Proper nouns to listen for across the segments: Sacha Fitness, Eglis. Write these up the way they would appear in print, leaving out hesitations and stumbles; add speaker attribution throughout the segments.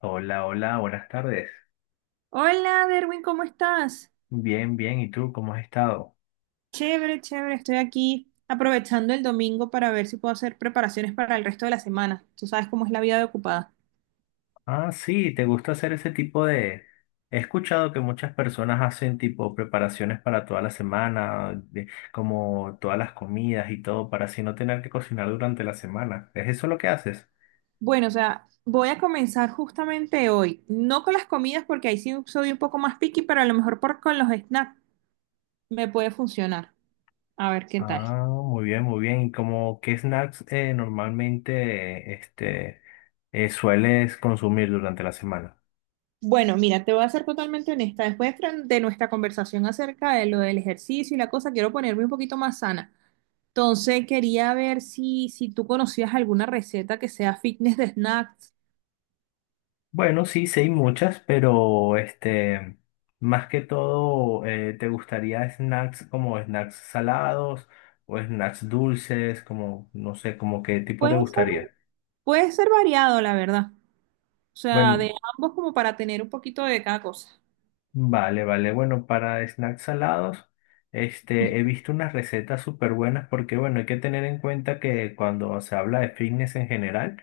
Speaker 1: Hola, hola, buenas tardes.
Speaker 2: Hola, Derwin, ¿cómo estás?
Speaker 1: Bien, bien, ¿y tú cómo has estado?
Speaker 2: Chévere, chévere, estoy aquí aprovechando el domingo para ver si puedo hacer preparaciones para el resto de la semana. Tú sabes cómo es la vida de ocupada.
Speaker 1: Ah, sí, ¿te gusta hacer ese tipo de... He escuchado que muchas personas hacen tipo preparaciones para toda la semana, como todas las comidas y todo, para así no tener que cocinar durante la semana. ¿Es eso lo que haces?
Speaker 2: Bueno, o sea, voy a comenzar justamente hoy, no con las comidas porque ahí sí soy un poco más picky, pero a lo mejor con los snacks me puede funcionar. A ver qué tal.
Speaker 1: Ah, muy bien, muy bien. ¿Y como qué snacks normalmente sueles consumir durante la semana?
Speaker 2: Bueno, mira, te voy a ser totalmente honesta. Después de nuestra conversación acerca de lo del ejercicio y la cosa, quiero ponerme un poquito más sana. Entonces quería ver si tú conocías alguna receta que sea fitness de snacks.
Speaker 1: Bueno, sí, sí hay muchas, pero más que todo, ¿te gustaría snacks como snacks salados o snacks dulces? Como, no sé, como qué tipo te
Speaker 2: Puede ser,
Speaker 1: gustaría.
Speaker 2: puede ser variado, la verdad. O sea,
Speaker 1: Bueno,
Speaker 2: de ambos como para tener un poquito de cada cosa.
Speaker 1: vale, vale. Bueno, para snacks salados, he visto unas recetas súper buenas porque, bueno, hay que tener en cuenta que cuando se habla de fitness en general,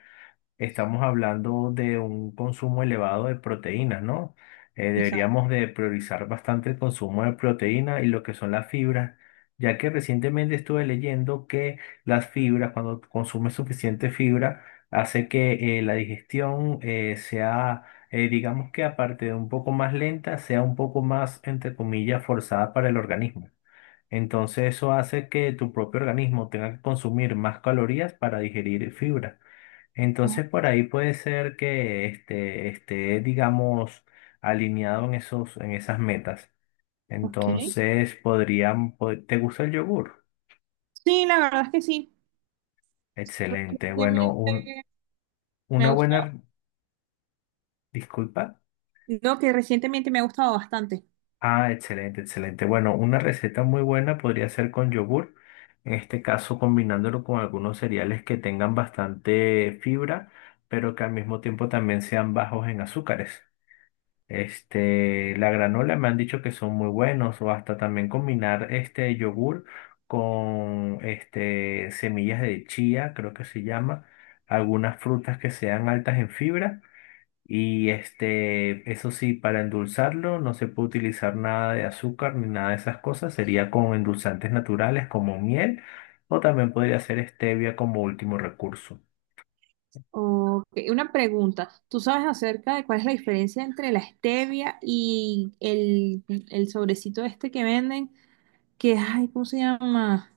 Speaker 1: estamos hablando de un consumo elevado de proteínas, ¿no?
Speaker 2: Exacto.
Speaker 1: Deberíamos de priorizar bastante el consumo de proteína y lo que son las fibras, ya que recientemente estuve leyendo que las fibras, cuando consumes suficiente fibra, hace que la digestión sea, digamos que aparte de un poco más lenta, sea un poco más, entre comillas, forzada para el organismo. Entonces eso hace que tu propio organismo tenga que consumir más calorías para digerir fibra. Entonces por ahí puede ser que esté, digamos, alineado en esos, en esas metas.
Speaker 2: Ok.
Speaker 1: Entonces podrían, ¿te gusta el yogur?
Speaker 2: Sí, la verdad es que sí.
Speaker 1: Excelente. Bueno,
Speaker 2: Recientemente
Speaker 1: un,
Speaker 2: me ha
Speaker 1: una buena,
Speaker 2: gustado.
Speaker 1: disculpa.
Speaker 2: No, que recientemente me ha gustado bastante.
Speaker 1: Ah, excelente, excelente. Bueno, una receta muy buena podría ser con yogur. En este caso, combinándolo con algunos cereales que tengan bastante fibra, pero que al mismo tiempo también sean bajos en azúcares. Este, la granola me han dicho que son muy buenos o hasta también combinar este yogur con este semillas de chía, creo que se llama, algunas frutas que sean altas en fibra y este, eso sí, para endulzarlo no se puede utilizar nada de azúcar ni nada de esas cosas, sería con endulzantes naturales como miel o también podría ser stevia como último recurso.
Speaker 2: Ok, una pregunta. ¿Tú sabes acerca de cuál es la diferencia entre la stevia y el sobrecito este que venden? Que, ay, ¿cómo se llama?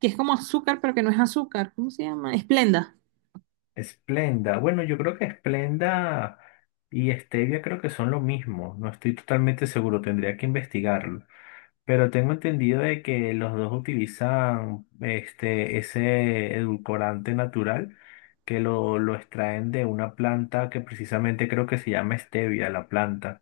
Speaker 2: Que es como azúcar, pero que no es azúcar. ¿Cómo se llama? Esplenda.
Speaker 1: Splenda. Bueno, yo creo que Splenda y Stevia creo que son lo mismo. No estoy totalmente seguro, tendría que investigarlo. Pero tengo entendido de que los dos utilizan ese edulcorante natural que lo extraen de una planta que precisamente creo que se llama Stevia, la planta.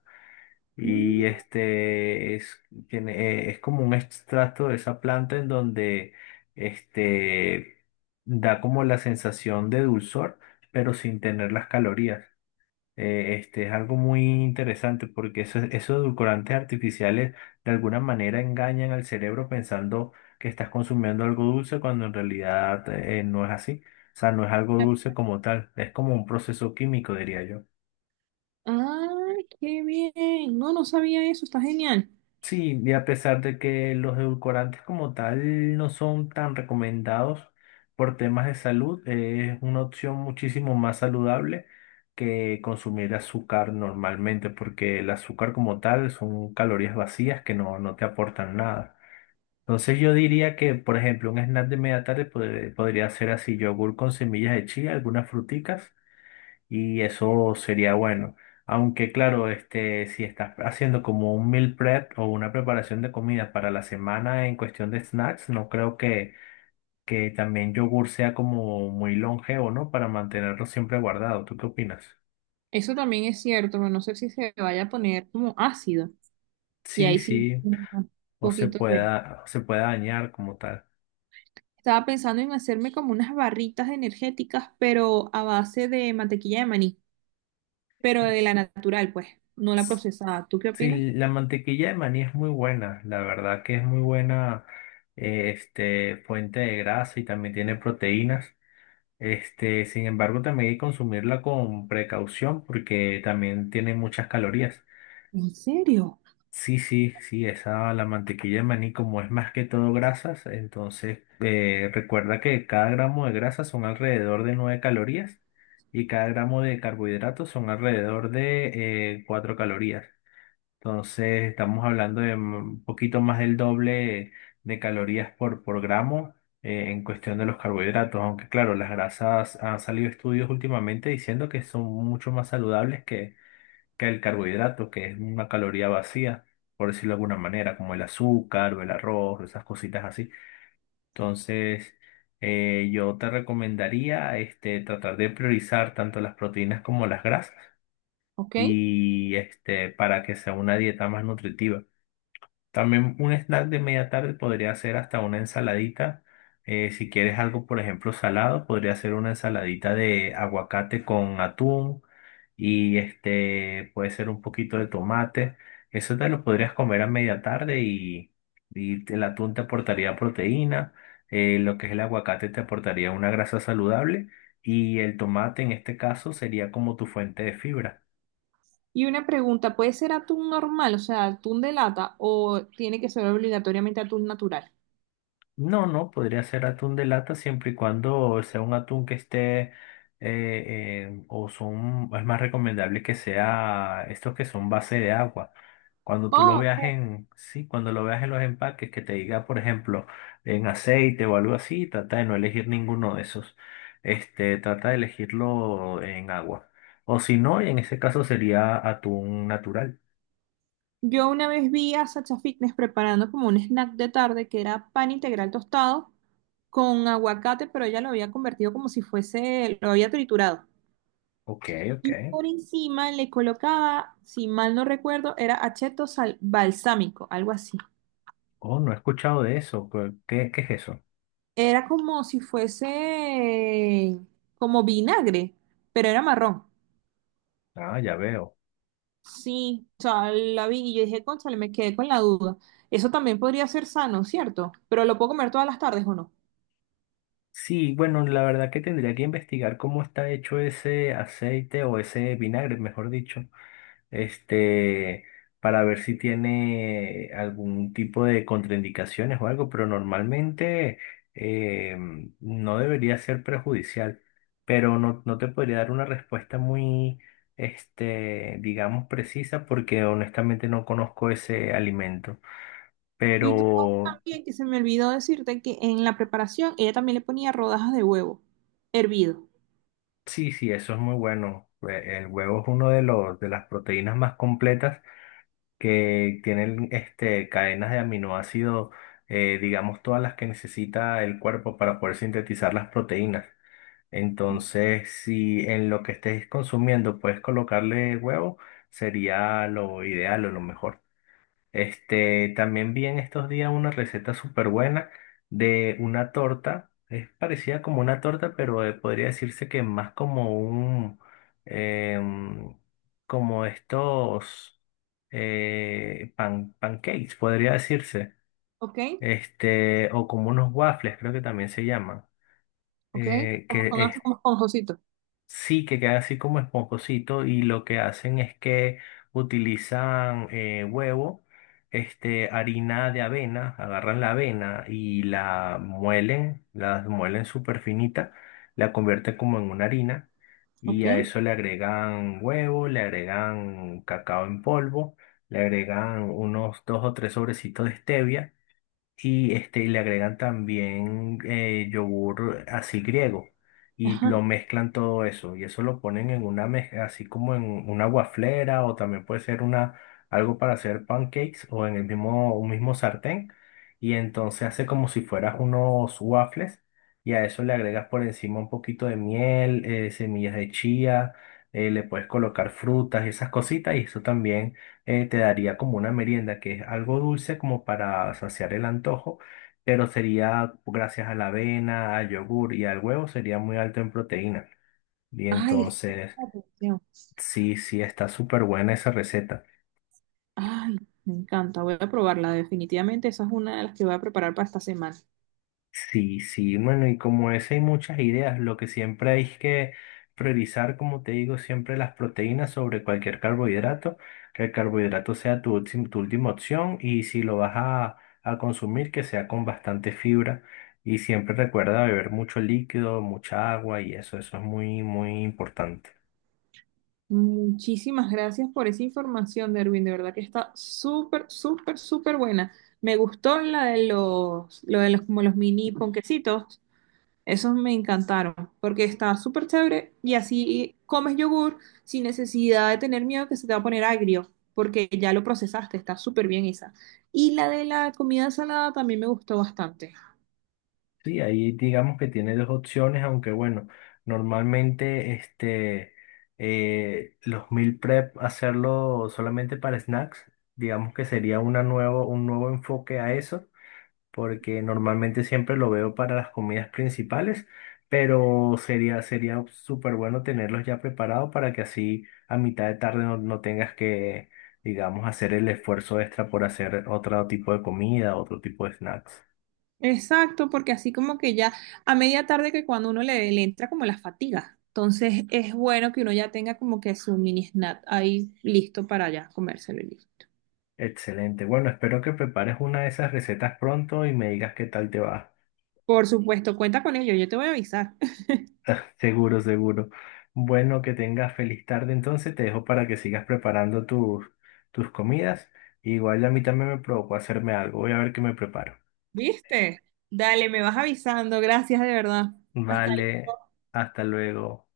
Speaker 1: Y
Speaker 2: Mm,
Speaker 1: este es, tiene, es como un extracto de esa planta en donde este, da como la sensación de dulzor, pero sin tener las calorías. Este es algo muy interesante porque esos edulcorantes artificiales de alguna manera engañan al cerebro pensando que estás consumiendo algo dulce cuando en realidad no es así. O sea, no es algo dulce como tal, es como un proceso químico, diría yo.
Speaker 2: Ay, qué bien. No, no sabía eso, está genial.
Speaker 1: Sí, y a pesar de que los edulcorantes como tal no son tan recomendados por temas de salud, es una opción muchísimo más saludable que consumir azúcar normalmente, porque el azúcar como tal son calorías vacías que no te aportan nada. Entonces yo diría que, por ejemplo, un snack de media tarde podría ser así, yogur con semillas de chía, algunas fruticas y eso sería bueno. Aunque claro, si estás haciendo como un meal prep o una preparación de comida para la semana en cuestión de snacks, no creo que también yogur sea como muy longevo, ¿no? Para mantenerlo siempre guardado. ¿Tú qué opinas?
Speaker 2: Eso también es cierto, pero no sé si se vaya a poner como ácido. Y
Speaker 1: Sí,
Speaker 2: ahí sí,
Speaker 1: sí,
Speaker 2: un
Speaker 1: o se
Speaker 2: poquito de...
Speaker 1: pueda dañar como tal.
Speaker 2: Estaba pensando en hacerme como unas barritas energéticas, pero a base de mantequilla de maní, pero de la natural, pues, no la
Speaker 1: S-
Speaker 2: procesada. ¿Tú qué opinas?
Speaker 1: Sí, la mantequilla de maní es muy buena, la verdad que es muy buena, fuente de grasa y también tiene proteínas. Este, sin embargo, también hay que consumirla con precaución porque también tiene muchas calorías.
Speaker 2: ¿En serio?
Speaker 1: Sí, sí, sí, esa, la mantequilla de maní, como es más que todo grasas, entonces recuerda que cada gramo de grasa son alrededor de 9 calorías y cada gramo de carbohidratos son alrededor de 4 calorías. Entonces, estamos hablando de un poquito más del doble de calorías por gramo en cuestión de los carbohidratos, aunque claro, las grasas han salido estudios últimamente diciendo que son mucho más saludables que el carbohidrato, que es una caloría vacía, por decirlo de alguna manera, como el azúcar o el arroz, esas cositas así. Entonces, yo te recomendaría tratar de priorizar tanto las proteínas como las grasas
Speaker 2: ¿Ok?
Speaker 1: y este, para que sea una dieta más nutritiva. También un snack de media tarde podría ser hasta una ensaladita. Si quieres algo, por ejemplo, salado, podría ser una ensaladita de aguacate con atún y este puede ser un poquito de tomate. Eso te lo podrías comer a media tarde y el atún te aportaría proteína, lo que es el aguacate te aportaría una grasa saludable y el tomate en este caso sería como tu fuente de fibra.
Speaker 2: Y una pregunta, ¿puede ser atún normal, o sea, atún de lata, o tiene que ser obligatoriamente atún natural?
Speaker 1: No, no, podría ser atún de lata siempre y cuando sea un atún que esté, o son, es más recomendable que sea estos que son base de agua. Cuando tú lo
Speaker 2: Oh,
Speaker 1: veas
Speaker 2: ok.
Speaker 1: en, sí, cuando lo veas en los empaques, que te diga, por ejemplo, en aceite o algo así, trata de no elegir ninguno de esos. Este, trata de elegirlo en agua. O si no, en ese caso sería atún natural.
Speaker 2: Yo una vez vi a Sacha Fitness preparando como un snack de tarde que era pan integral tostado con aguacate, pero ella lo había convertido como si fuese, lo había triturado.
Speaker 1: Ok, ok.
Speaker 2: Y por encima le colocaba, si mal no recuerdo, era acheto balsámico, algo así.
Speaker 1: Oh, no he escuchado de eso. ¿Qué, qué es eso?
Speaker 2: Era como si fuese como vinagre, pero era marrón.
Speaker 1: Ah, ya veo.
Speaker 2: Sí, o sea, la vi y yo dije, cónchale, me quedé con la duda. Eso también podría ser sano, ¿cierto? Pero lo puedo comer todas las tardes o no.
Speaker 1: Sí, bueno, la verdad que tendría que investigar cómo está hecho ese aceite o ese vinagre, mejor dicho, este, para ver si tiene algún tipo de contraindicaciones o algo, pero normalmente eh, no debería ser perjudicial, pero no te podría dar una respuesta muy, digamos, precisa porque honestamente no conozco ese alimento.
Speaker 2: Y tú sabes
Speaker 1: Pero
Speaker 2: también que se me olvidó decirte que en la preparación ella también le ponía rodajas de huevo hervido.
Speaker 1: sí, sí, eso es muy bueno. El huevo es uno de los de las proteínas más completas que tienen este cadenas de aminoácidos, digamos todas las que necesita el cuerpo para poder sintetizar las proteínas. Entonces, si en lo que estés consumiendo puedes colocarle huevo, sería lo ideal o lo mejor. Este, también vi en estos días una receta súper buena de una torta. Es parecida como una torta, pero podría decirse que más como un, em, como estos pancakes, podría decirse.
Speaker 2: ¿Ok?
Speaker 1: Este, o como unos waffles, creo que también se llaman.
Speaker 2: ¿Ok? Como con
Speaker 1: Que
Speaker 2: como esponjosito.
Speaker 1: Sí, que queda así como esponjosito y lo que hacen es que utilizan huevo, harina de avena, agarran la avena y la muelen súper finita, la convierten como en una harina y
Speaker 2: ¿Ok?
Speaker 1: a eso le agregan huevo, le agregan cacao en polvo, le agregan unos dos o tres sobrecitos de stevia y le agregan también yogur así griego y
Speaker 2: Ajá.
Speaker 1: lo mezclan todo eso y eso lo ponen en una mezcla así como en una waflera o también puede ser una algo para hacer pancakes o en el mismo un mismo sartén y entonces hace como si fueras unos waffles y a eso le agregas por encima un poquito de miel, semillas de chía, le puedes colocar frutas y esas cositas y eso también te daría como una merienda que es algo dulce como para saciar el antojo, pero sería gracias a la avena, al yogur y al huevo sería muy alto en proteína. Y
Speaker 2: Ay, es que
Speaker 1: entonces,
Speaker 2: llama atención.
Speaker 1: sí, sí, está súper buena esa receta.
Speaker 2: Ay, me encanta. Voy a probarla. Definitivamente esa es una de las que voy a preparar para esta semana.
Speaker 1: Sí, sí, bueno, y como es, hay muchas ideas. Lo que siempre hay es que priorizar, como te digo, siempre las proteínas sobre cualquier carbohidrato, que el carbohidrato sea tu última opción y si lo vas a consumir, que sea con bastante fibra. Y siempre recuerda beber mucho líquido, mucha agua y eso es muy, muy importante.
Speaker 2: Muchísimas gracias por esa información, Derwin. De verdad que está súper, súper, súper buena. Me gustó la de los, lo de los, como los mini ponquecitos. Esos me encantaron porque está súper chévere y así comes yogur sin necesidad de tener miedo que se te va a poner agrio porque ya lo procesaste. Está súper bien esa. Y la de la comida salada también me gustó bastante.
Speaker 1: Sí, ahí digamos que tiene dos opciones, aunque bueno, normalmente los meal prep hacerlo solamente para snacks, digamos que sería un nuevo enfoque a eso, porque normalmente siempre lo veo para las comidas principales, pero sería súper bueno tenerlos ya preparados para que así a mitad de tarde no tengas digamos, hacer el esfuerzo extra por hacer otro tipo de comida, otro tipo de snacks.
Speaker 2: Exacto, porque así como que ya a media tarde que cuando uno le entra como la fatiga, entonces es bueno que uno ya tenga como que su mini snack ahí listo para ya comérselo y listo.
Speaker 1: Excelente. Bueno, espero que prepares una de esas recetas pronto y me digas qué tal te va.
Speaker 2: Por supuesto, cuenta con ello, yo te voy a avisar.
Speaker 1: Seguro, seguro. Bueno, que tengas feliz tarde. Entonces te dejo para que sigas preparando tus comidas. Igual a mí también me provocó hacerme algo. Voy a ver qué me preparo.
Speaker 2: ¿Viste? Dale, me vas avisando, gracias de verdad. Hasta
Speaker 1: Vale, hasta luego.